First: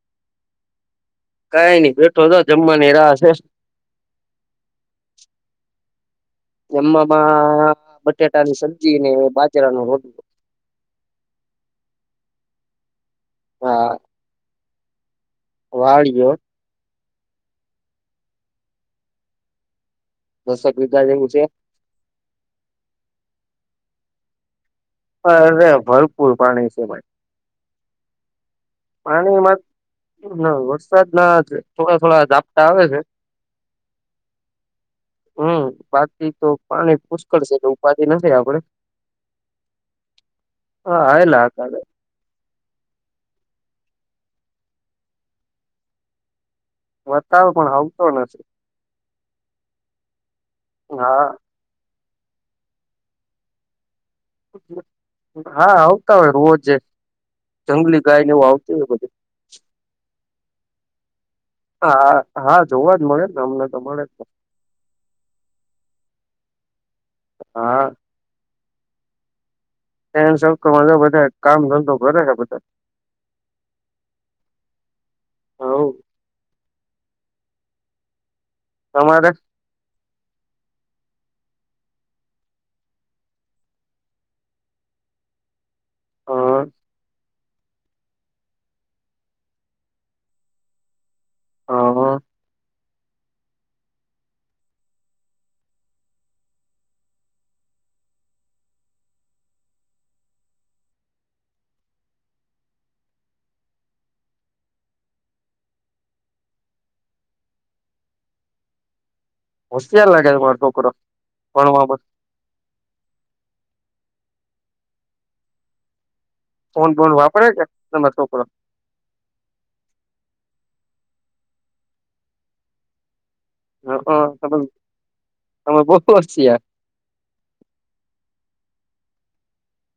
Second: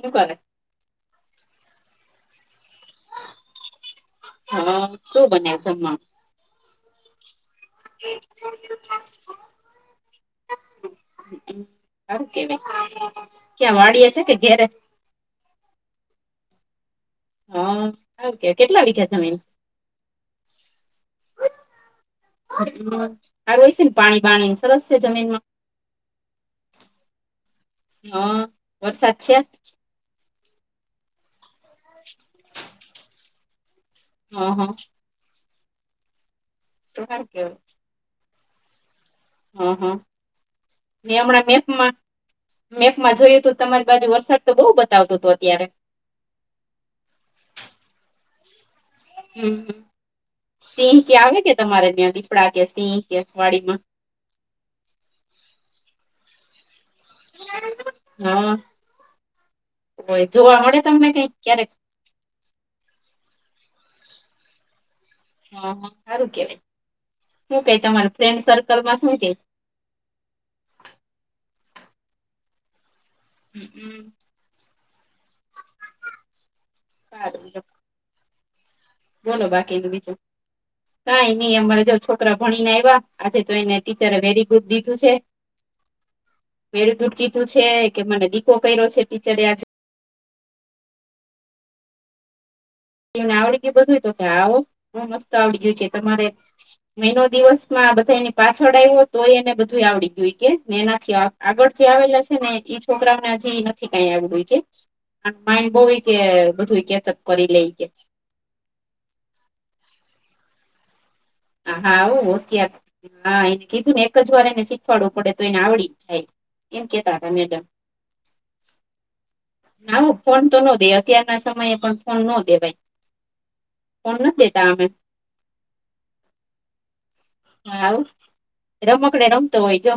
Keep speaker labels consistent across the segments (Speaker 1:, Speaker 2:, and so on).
Speaker 1: શું કરે?
Speaker 2: કઈ ની બેઠો તો જમવાની રાહશે
Speaker 1: હા શું બન્યા જમમાં?
Speaker 2: જમમાં બટાટાની સબ્જી ને બાજરા ન રો
Speaker 1: કયા વાડીએ છે, કે ઘેરે
Speaker 2: વાડીઓ
Speaker 1: હ કે કેટલા વિઘા જમીન
Speaker 2: દસેક વિઘા જેવું છે.
Speaker 1: હ સારું હોય છે, ને પાણી બાણી સરસ સે જ
Speaker 2: અરે ભયપૂર પાણી છે, ભાઈ
Speaker 1: હા. વરસાદ છે
Speaker 2: પાણીમાં ના વરસાદના થોડા થોડા ઝાપટા આવે છે.
Speaker 1: હા હા.
Speaker 2: હમ બાકી તો પાણી
Speaker 1: તો સારું
Speaker 2: પુષ્કળ છે,
Speaker 1: કેવાય
Speaker 2: એટલે ઉપાધી નથી આપડે
Speaker 1: હ હ
Speaker 2: હા
Speaker 1: મે
Speaker 2: આવેલા
Speaker 1: હમણાં
Speaker 2: હતા
Speaker 1: મેપમાં મેપમાં જોયું હતું તમારી બાજુ વરસાદ તો બહુ બતાવતો હતો અત્યારે
Speaker 2: બતાવ પણ આવતો નથી.
Speaker 1: હમ સિંહ કે
Speaker 2: હા
Speaker 1: આવે કે તમારે ત્યાં દીપડા કે સિંહ કે વાડીમા?
Speaker 2: હા આવતા હોય રોજ જંગલી ગાય ને એવું
Speaker 1: હા
Speaker 2: આવતી હોય
Speaker 1: હોય જોવા મળે તમને કઈક ક્યારે
Speaker 2: હા હા હા જોવા જ મળે ને અમને મળે જને
Speaker 1: હ હ હારું કેવાય હુ કે
Speaker 2: હા
Speaker 1: તમાર ફ્રેન્ડ સર્કલમાં શું કેય
Speaker 2: ફ્રેન્ડ સર્કલમાં તો બધા કામ ધંધો કરે બધા
Speaker 1: હમ
Speaker 2: હવ
Speaker 1: [inaudible] હારું
Speaker 2: તમારે
Speaker 1: બોલો બાકીનું બીજું કઈ ની અમારે જો છોકરા ભણીને આવ્યા આજે તો એને ટીચરે વેરી ગુડ દીધું છે.
Speaker 2: અ
Speaker 1: વેરી ગુડ કીધું છે, કે મને દીકો કર્યો છે, ટીચરે આ
Speaker 2: અ
Speaker 1: એને આવડી ગયું બધું તો આવો બો મસ્ત આવડી ગયું કે તમારે મહિનો દિવસમાં બધા એની પાછળ આવ્યો તોય એને બધું આવડી ગયું કે મે એનાથી આ આગળ જે આવેલા છે, ને એ છોકરાને હજી નથી કઈ આવડુ ઈ કે [inaudible]
Speaker 2: હોશિયાર લાગે તમારો છોકરો
Speaker 1: હા
Speaker 2: ભણવામાં
Speaker 1: આવ હોશિયાર હા એને કીધુંને એકજ વાર એને શીખવાડવું પડે તો એને આવડી જ જાય એમ
Speaker 2: ફોન બોન
Speaker 1: કેતા હતા
Speaker 2: વાપરે
Speaker 1: મેડમ
Speaker 2: છે, તમારો છોકરો
Speaker 1: ના ફોન તો ન દે અત્યારના સમયે પણ ફોન ન દેવાય
Speaker 2: હ
Speaker 1: ફોન
Speaker 2: અ
Speaker 1: નથી દેતા અમે
Speaker 2: તમ [unintelligible]
Speaker 1: હાવ રમકડે રમતો હોય જો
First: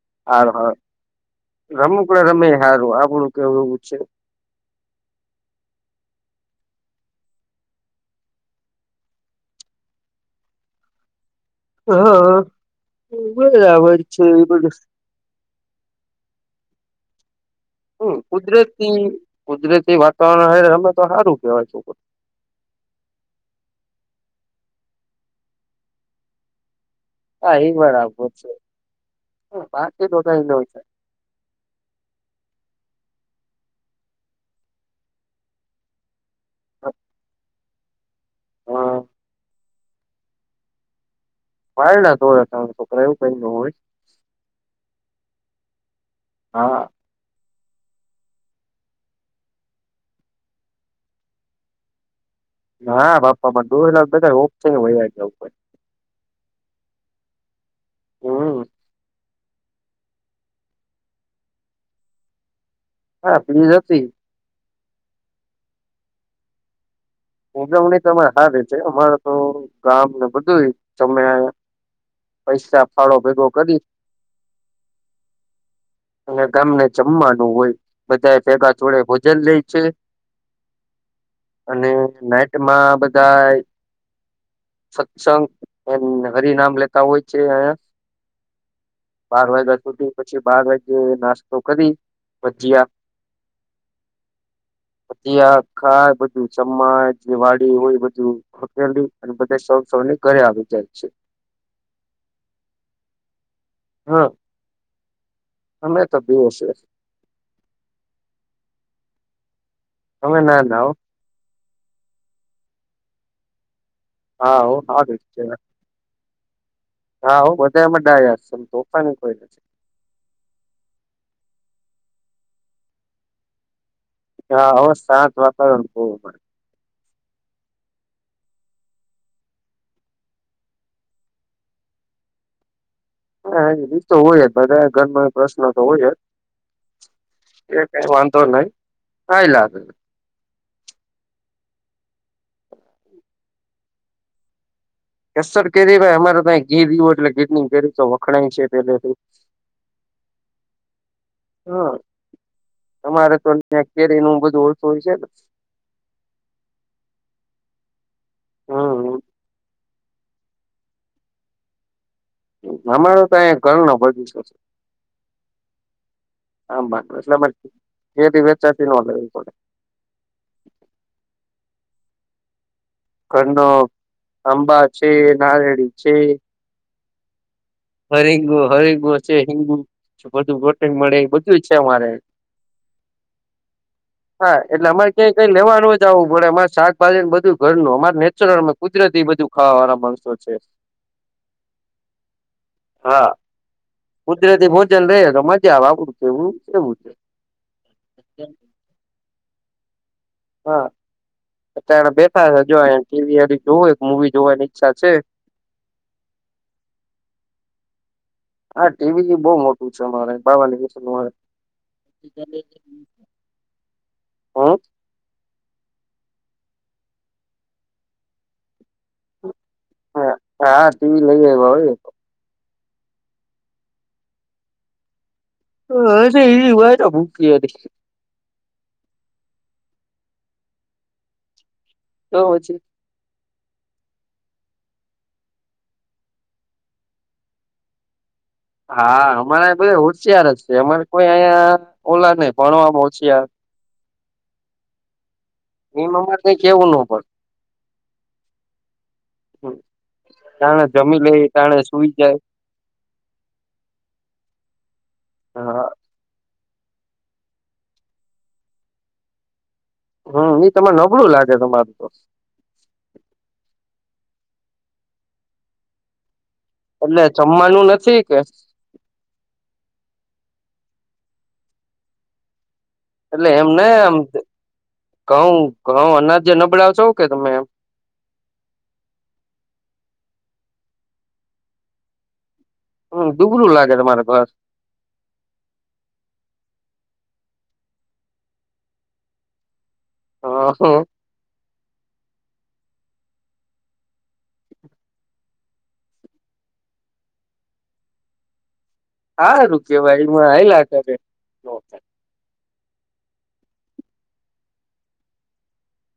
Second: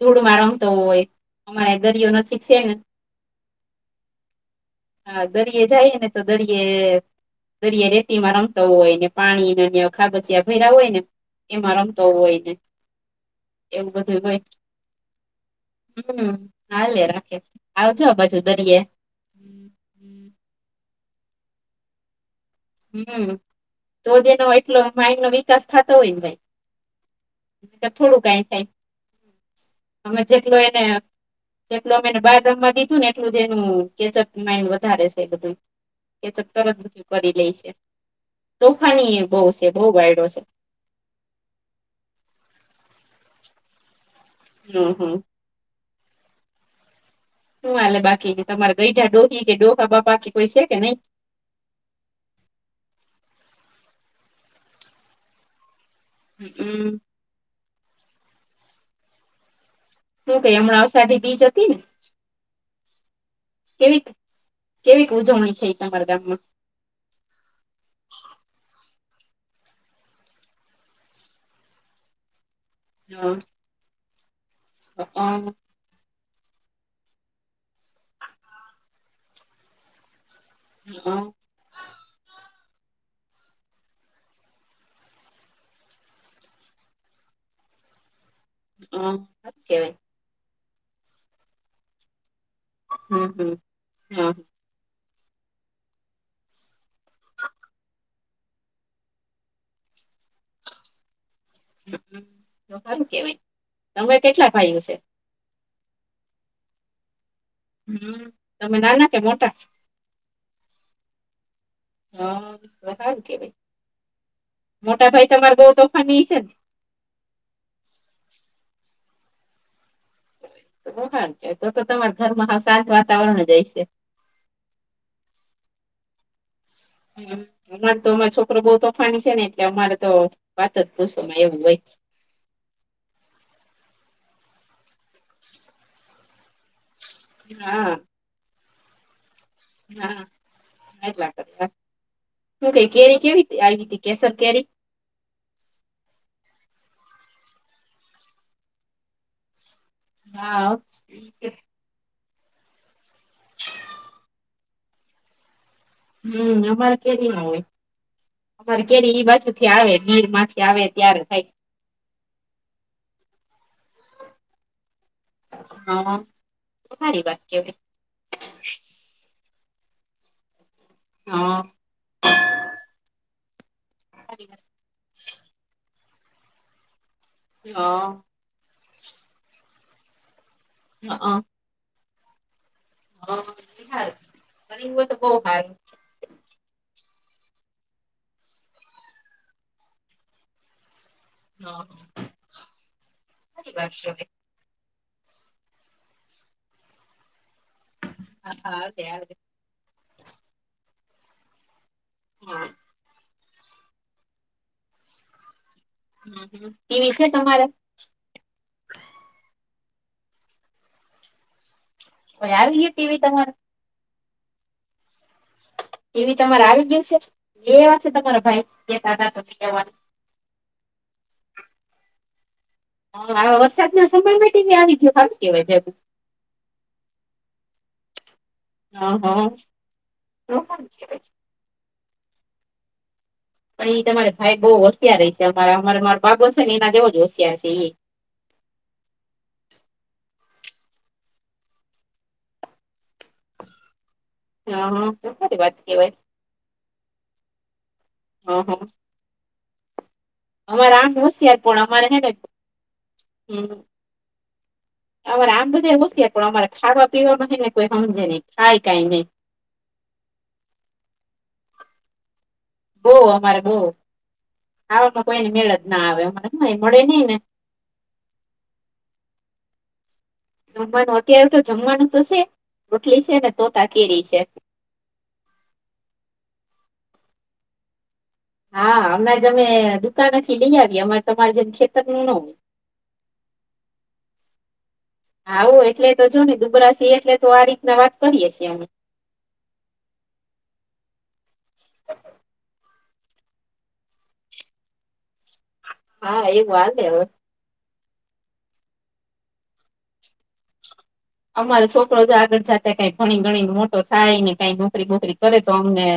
Speaker 1: ધૂળમાં રમતો હોય અમારે દરિયો
Speaker 2: રમકડે
Speaker 1: નજીક
Speaker 2: રમે
Speaker 1: છે ને
Speaker 2: હારું આપણું કેવું છે.
Speaker 1: હા દરિયે જઈએ ને તો દરિયે દરિયા રેતીમાં રમતા હોયને પાણીને નયા ખાબચિયા ભરયા હોયને એમાં રમતો
Speaker 2: હા
Speaker 1: હોયને એવું
Speaker 2: બરાબર છે
Speaker 1: બધું હોય.
Speaker 2: એ
Speaker 1: હમ હાલે રાખે. આવજો
Speaker 2: હમ
Speaker 1: આ બાજુ દરિયે
Speaker 2: કુદરતી કુદરતી વાતાવરણ હારે રમે તો હારું કેવાય છોકરો
Speaker 1: હમ, તોજેનો એટલો માઇન્ડનો વિકાસ થતો હોયને ભાઈ.
Speaker 2: હા
Speaker 1: એ થોડું
Speaker 2: બરાબર
Speaker 1: કઈ
Speaker 2: છે
Speaker 1: થાય,
Speaker 2: બાકી તો
Speaker 1: અવે
Speaker 2: કઈ ન
Speaker 1: જેટલો એને
Speaker 2: થાય
Speaker 1: જેટલો અમે એને બાર રમવા દીધું ને એટલું જ એનુ માન્ડ વધારે છે બધું. એ તો તરત બધું કરી લે છે,
Speaker 2: હ
Speaker 1: તોફાની એ બહુ છે બહુ વાયડો છે.
Speaker 2: [unintelligible]
Speaker 1: હમ હ.
Speaker 2: હા.
Speaker 1: શું આાલે બાકી તમારા ઘરડા ડોહિ કે ડોહા બાપાજી કોઈ છે કે નઈ?
Speaker 2: [unintelligible]
Speaker 1: હ હમ.
Speaker 2: હમ
Speaker 1: હું ભાઈ હમણાં સારી બીજ હતી ને?
Speaker 2: [unintelligible]
Speaker 1: કેવી ઉજવણી થઇ તમારા ગામમાં?
Speaker 2: ઉજવણી તો અમા સારી છે અમારે તો ગામને બધું સમેય પૈસા ફાળો ભેગો કરી.
Speaker 1: હું, [unintelligible]
Speaker 2: અને ગામને જમવાનું હોય, બધા ભેગા થોડે ભોજન લે છે.
Speaker 1: હ હમ.
Speaker 2: અને નાઇટમાં બધાય સત્સંગ એમ હરિ નામ લેતા હોય છે એમ.
Speaker 1: સારું
Speaker 2: બાર વાગ્યા
Speaker 1: કેવાય
Speaker 2: સુધી પછી બાર વાગે નાસ્તો કરી, ભજીયા.
Speaker 1: હું હું હું.
Speaker 2: ભજીયા ખાય બધું સમાજ વાડી હોય બધું. ટેલી અને બધા સૌ સૌની ઘરે આવી જાય છે.
Speaker 1: સારું કેવાય તમે
Speaker 2: હા
Speaker 1: કેટલા ભાઈઓ છે?
Speaker 2: અમે તોબે છે.
Speaker 1: હુ તમે નાના કે મોટાં?
Speaker 2: તમે નાના.
Speaker 1: હ કે ભાઈ
Speaker 2: હા હો સારું છે
Speaker 1: મોટા બહુ તોફાની હશે?
Speaker 2: હા, હો બધા એમે ડાયા છીએ, તોફાની કોઈ નથી.
Speaker 1: બહાર જતો તો તમારા ઘરમાં હાવ શાંત વાતાવરણ હશે.
Speaker 2: હા હવે શાંત વાતાવરણ બોવ પણ.
Speaker 1: હું. અમારે તો અમારે છોકરો બઉ તોફાન છે, ને એટલે અમારે તો વાત જ પૂછોમાં એવું હોય.
Speaker 2: હરી તો હોય જ બધા ઘરમાં પ્રશ્ન તો હોય જ. એ
Speaker 1: હા
Speaker 2: કંઈ વાંધો નહીં, કાંઈ લાગે.
Speaker 1: કેરી કેવી આવી હતી કેસર કેરી?
Speaker 2: કેસર કે ભાઈ અમારે તો ગીરનું એટલે ઘીત ની કે તો વખણાય છે પેલે.
Speaker 1: હા.
Speaker 2: હા, તમારે તો કેરીનું બધું ઓળસું હોય છે.
Speaker 1: હું અમારે કેરીનો હોય. અમારે
Speaker 2: હમ
Speaker 1: કેરીઈ બાજુથી આવે ગીરમાંથી આવે ત્યારે થાય.
Speaker 2: અમારો તો અહીંયા ઘરનો બધું.
Speaker 1: હા તો સારી વાત કેવાય
Speaker 2: [unintelligible]
Speaker 1: હા.
Speaker 2: ઘરનો
Speaker 1: સારી વાત.
Speaker 2: આંબા છે, નારયેળી છે
Speaker 1: હા
Speaker 2: હરંગુ હરિંગુ છે [unintelligible] બધું રોટંગ મળે
Speaker 1: હા
Speaker 2: બધું છે મારે
Speaker 1: હા
Speaker 2: હા એટલે
Speaker 1: સારું.
Speaker 2: અમારે
Speaker 1: તો
Speaker 2: કે
Speaker 1: બહુ
Speaker 2: કંઈ
Speaker 1: સારું
Speaker 2: લેવાનું જાવું પડે અમારે શાકભાજી બધું ઘર નું અમારે નેચરલ અમે કુદરતી ખાવાવાળના માણસો છે.
Speaker 1: હા હા.
Speaker 2: હા કુદરતી ભોજન લઈએ તો મજા આવે આવડું છે, એવું એવું છે.
Speaker 1: હા આવતે આવતે.
Speaker 2: હા અત્યારે બેઠા હે
Speaker 1: ટીવી
Speaker 2: જોવા એમ ટીવી જોવું મુવી જોવાની ઈચ્છા છે.
Speaker 1: હું ટીવી છે, તમારે?
Speaker 2: હા ટીવી બી બહુ મોટું છે, અમારે બાવન ઇંચ નું હે.
Speaker 1: ઓય આવી ગ્યું ટી વી તમારે.
Speaker 2: હમ.
Speaker 1: ટીવી તમારે ગ્યું છે, એ એવા છે, તમારા ભાઈ કેતા તા તોને કેવાનું.
Speaker 2: હા ટીવી લઈ આય્વા હોને.
Speaker 1: હા હા વરસાદના સમયમાં ટીવી આવી ગ્યું હારુ કેવાય એમ.
Speaker 2: હજી [unintelligible] એમ.
Speaker 1: હા, હા બહુ હારું કેવાય.
Speaker 2: તો હજી
Speaker 1: પણ એ તમારે ભાઈ બઉ હોશયાર હશે અમારા અમારે મારા બાબો છે ને એના જેવો જ હોશિયાર છે એય.
Speaker 2: હા અમારે બધે હોશિયાર જ છે અમારે કોઈ અહીંયા ઓલા નહી ભણવામા હોશિયાર.
Speaker 1: હ હા શું કરી વાત. કેવાય
Speaker 2: એમા માટે કેવું નો પડ
Speaker 1: હ હ.
Speaker 2: ટાણે જમી લે, ટાણે સુઈ જાય.
Speaker 1: હમ. અમારે આમ
Speaker 2: હા
Speaker 1: બધા હોશિયાર પણ અમારે ખાવા પીવા માંને કોઈ હમજે નહી ખાય કઈ નહી.
Speaker 2: હમ ઈ તને નબળું લાગે તમારું તો.
Speaker 1: બો અમારે બો ખાવામાં કોઈની મેળ જ ના આવે અમા નઈ મળે
Speaker 2: એટલે
Speaker 1: નઈને.
Speaker 2: જમવાનું નથી કે
Speaker 1: જમવાનું અત્યારે તો જમવાનું તો છે. રોટલી છે ને તોતા કેરીય છે.
Speaker 2: ઘઉ ઘઉ અનાજ જે નબળાવ છો હો કે તમે એમ.
Speaker 1: હા અનાજ અમે દુકાનોથી લઈ આવીએ. અમારે તમારે જેમ ખેતરનું ન હોય.
Speaker 2: હમ દુગનુ લાગે તમારા ભાસ.
Speaker 1: આવું એટલે તો જો ને દુબરાસી એટલે તો આ રીતના વાત કરીએ છે અમે.
Speaker 2: વાહુ.
Speaker 1: હા એ વાર લી હવે.
Speaker 2: હારૂ કેવાઈ મા આવયા તમે.
Speaker 1: અમારો છોકરો જો આગળ જાતે કઈ ભણી ગણી ને મોટો થાય ને કઈ નોકરી વોકરી કરે તો અમને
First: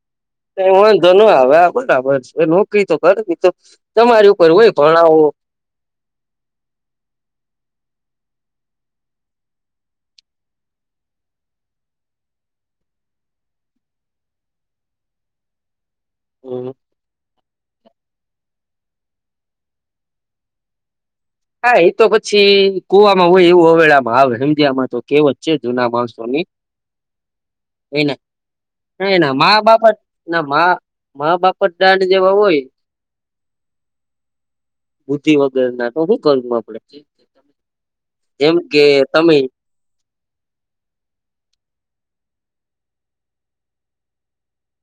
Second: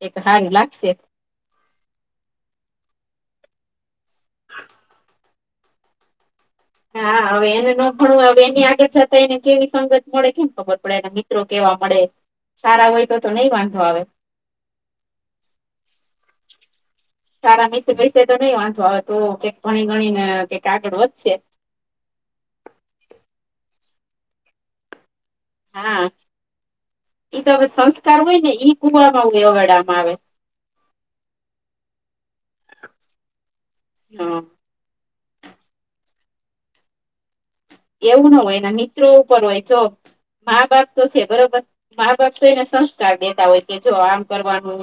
Speaker 1: એક હારું.
Speaker 2: વાંધો ન આવે આ બરાબર છે નોકરી તો કરવી તો તમારી ઉપર હોય ભણાવો
Speaker 1: હા હવે એને ન ભાણવું હવે એની આગળ જતા એને કેવી સંગત મળે કેમ ખબર પડે એના મિ ત્રો કેવા મળે સારા હોય તો તો નહી વાંધો આવે.
Speaker 2: હમ.
Speaker 1: સારા મિત્રો વિશે તો નહી વાંંધો આવે તો કઈક ભણી ગણી ને કઈક આગળ વધશે.
Speaker 2: હા એ તો પછી કુવામાં હોય એવું હવેળામાં આવે હમજ્યા આમાં તો. કેવત છે જુના
Speaker 1: હા
Speaker 2: માણસો ની.
Speaker 1: ઈ તો હવે સંસ્કાર હોય ને. ઈ
Speaker 2: તો
Speaker 1: કુવામાં
Speaker 2: એના
Speaker 1: હોય
Speaker 2: મા -બાપત
Speaker 1: અવેડામાં આવે
Speaker 2: મા મા- બાપત દાંડ જેવા હોય.
Speaker 1: હા.
Speaker 2: બુદ્ધિ વગર ના તો હું કરવું આપડે.
Speaker 1: એવું ના
Speaker 2: જેમ
Speaker 1: હોયને
Speaker 2: કે
Speaker 1: મિત્રો
Speaker 2: તમે
Speaker 1: ઉપર હોય તો. મા બાપ તો છે બરોબર મા બાપ તો એને સંસ્કાર દેતા હોય કે જો આમ કરવાનું.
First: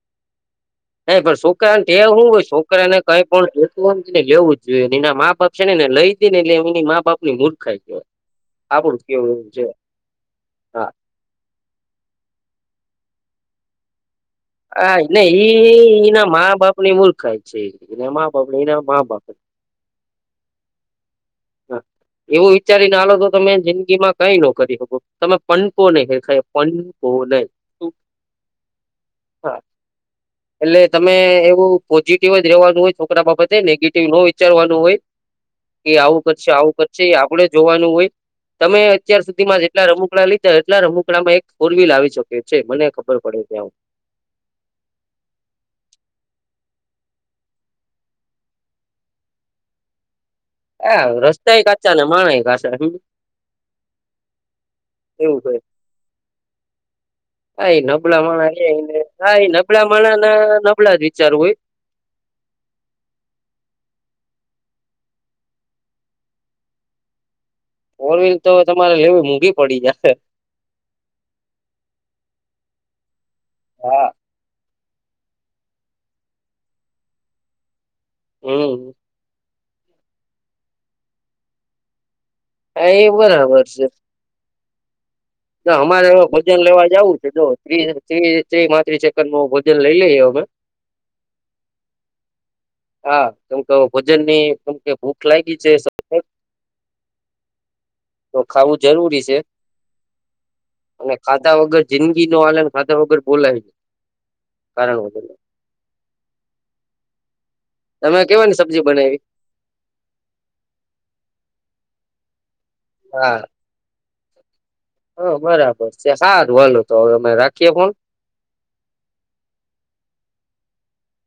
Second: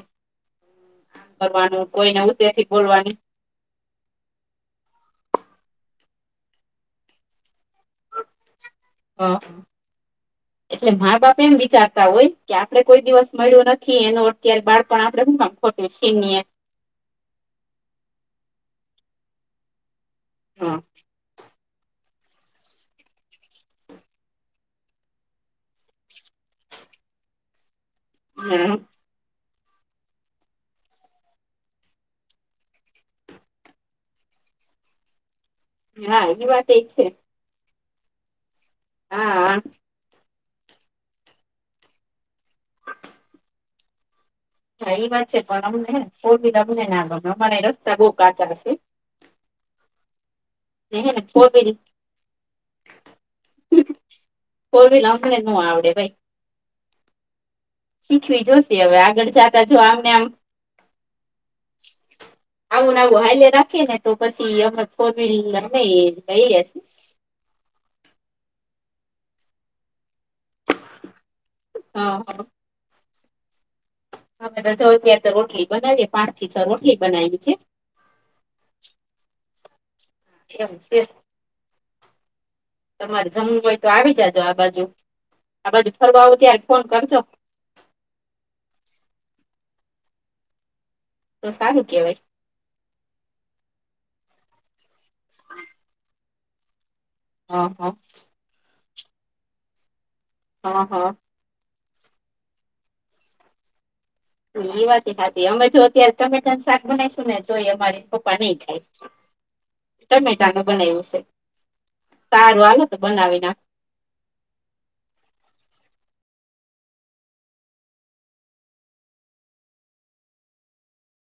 Speaker 2: નહી પણ છોકરાને
Speaker 1: કરવાનું
Speaker 2: ટેવ
Speaker 1: કોઈને
Speaker 2: હું હોય
Speaker 1: ઉચેથી
Speaker 2: છોકરા ને
Speaker 1: બોલવાનું
Speaker 2: કઈ પણ એ આમને લેવું જ જોયએ એના મા બાપ છે ને એને લઈ દ ને એટલે એમની મા બાપ ની નૂર્ખાઈ કેવાય. આપડુ
Speaker 1: હા,
Speaker 2: કેવું જ.
Speaker 1: એટલે મા બાપ એમ વિચારતા હોય કે આપડે કોઈ દિવસ મળ્યો નથી એનો
Speaker 2: હા ને ઈ એના મા બાપ ની મૂર્ખાય છે એના મા બાપ ને એના મા બાપ.
Speaker 1: હા.
Speaker 2: હા એવું વિચારી ના આલો તો તમે જિંદગી માં કઈ ન કરી શકો તમે પંકો નહી ખેખાય પનકો નહી. [unintelligible]
Speaker 1: હમ.
Speaker 2: હા.
Speaker 1: [inaudible]
Speaker 2: એટલે તમે એવું પોઝિટિવ જ રેવાનું હોય છોકરા બાબતે નેગેટિવ ન વિચારવાનું હોય.
Speaker 1: [inaudible]
Speaker 2: કે આવું
Speaker 1: એ
Speaker 2: કરશે
Speaker 1: વાત
Speaker 2: આવું કરશે
Speaker 1: છે
Speaker 2: એ આપડે જોવાનું હોય, તમે અત્યાર
Speaker 1: હા
Speaker 2: સુધીમાં જેટલા રમૂકડા લી એટલા રમુકડામાં એક ફોર વ્હીલ આવી શકે છે મને ખબર પડે ત્યાં.
Speaker 1: હા એ વાત છે પણ અમને ફોર વ્હીલ અમને ના ગમે અમારે રસ્તા બઉ કાચા હશે. ને
Speaker 2: હા
Speaker 1: હે ને ફોર
Speaker 2: રસ્તા ઍ
Speaker 1: વ્હીલ
Speaker 2: કાચા અને માણ ય કાચા.
Speaker 1: ફોર વ્હીલ
Speaker 2: એવું
Speaker 1: અમને
Speaker 2: છે
Speaker 1: નો આવડે ભાઈ.
Speaker 2: હા એ નબળા
Speaker 1: શીખવી
Speaker 2: માણા
Speaker 1: જોશે
Speaker 2: એને
Speaker 1: હવે આગળ
Speaker 2: હા એ
Speaker 1: જતા
Speaker 2: નબળા માણા ના નબળા જ વિચાર હોય.
Speaker 1: [inaudible] આવુંને આવું હાલ્યે રાખીએ ને તો પછી અમે ફોર વ્હીલ અમે લઈ લેશું.
Speaker 2: ફોર વ્હીલ તો તમારે લેવી મૂઘી પડી જાહે.
Speaker 1: હા હા.
Speaker 2: હા.
Speaker 1: અ તો ચ તાર તો રોટલી બનાવીએ પાંચ થી છ રોટલી બનાયવી છે.
Speaker 2: હમ.
Speaker 1: એમ શે.
Speaker 2: હા એ
Speaker 1: તમારે જમવું
Speaker 2: બરાબર
Speaker 1: હોય
Speaker 2: છે
Speaker 1: તો આવી જાજો આ બાજુ. આ બાજુ
Speaker 2: અમારે હ
Speaker 1: ફરવા આવો
Speaker 2: ભોજન
Speaker 1: ત્યારે ફોન
Speaker 2: લેવા જવું
Speaker 1: કરજો
Speaker 2: છે જો ત્રી પાત્રીસ સેકન્ડમાં ભોજન લઈ લઈએ અમે.
Speaker 1: તો સારું કેવાય.
Speaker 2: હા કેમકે ભોજનની કેમ કે ભૂખ લાયગી છે સતત.
Speaker 1: હ હા.
Speaker 2: તો ખાવું જરૂરી છે.
Speaker 1: હા હા.
Speaker 2: અને ખાધા વગર જિંદગી નો હાલે ખાધા વગર બોલાય ની.
Speaker 1: એ વાત ય હાચી હ અમે જો અત્યારે ટમેટાનું શાક બનાઈશું ને જો એમ.
Speaker 2: તમે કેવાની સબ્જી બનાયવી?
Speaker 1: ટમેટાનું બનાયવું છે, સારું હાલો તો
Speaker 2: હા
Speaker 1: બનાવી નાખું.
Speaker 2: હ બરાબર છે સારુ હાલો તો હવે અમે રાખીએ ફૉન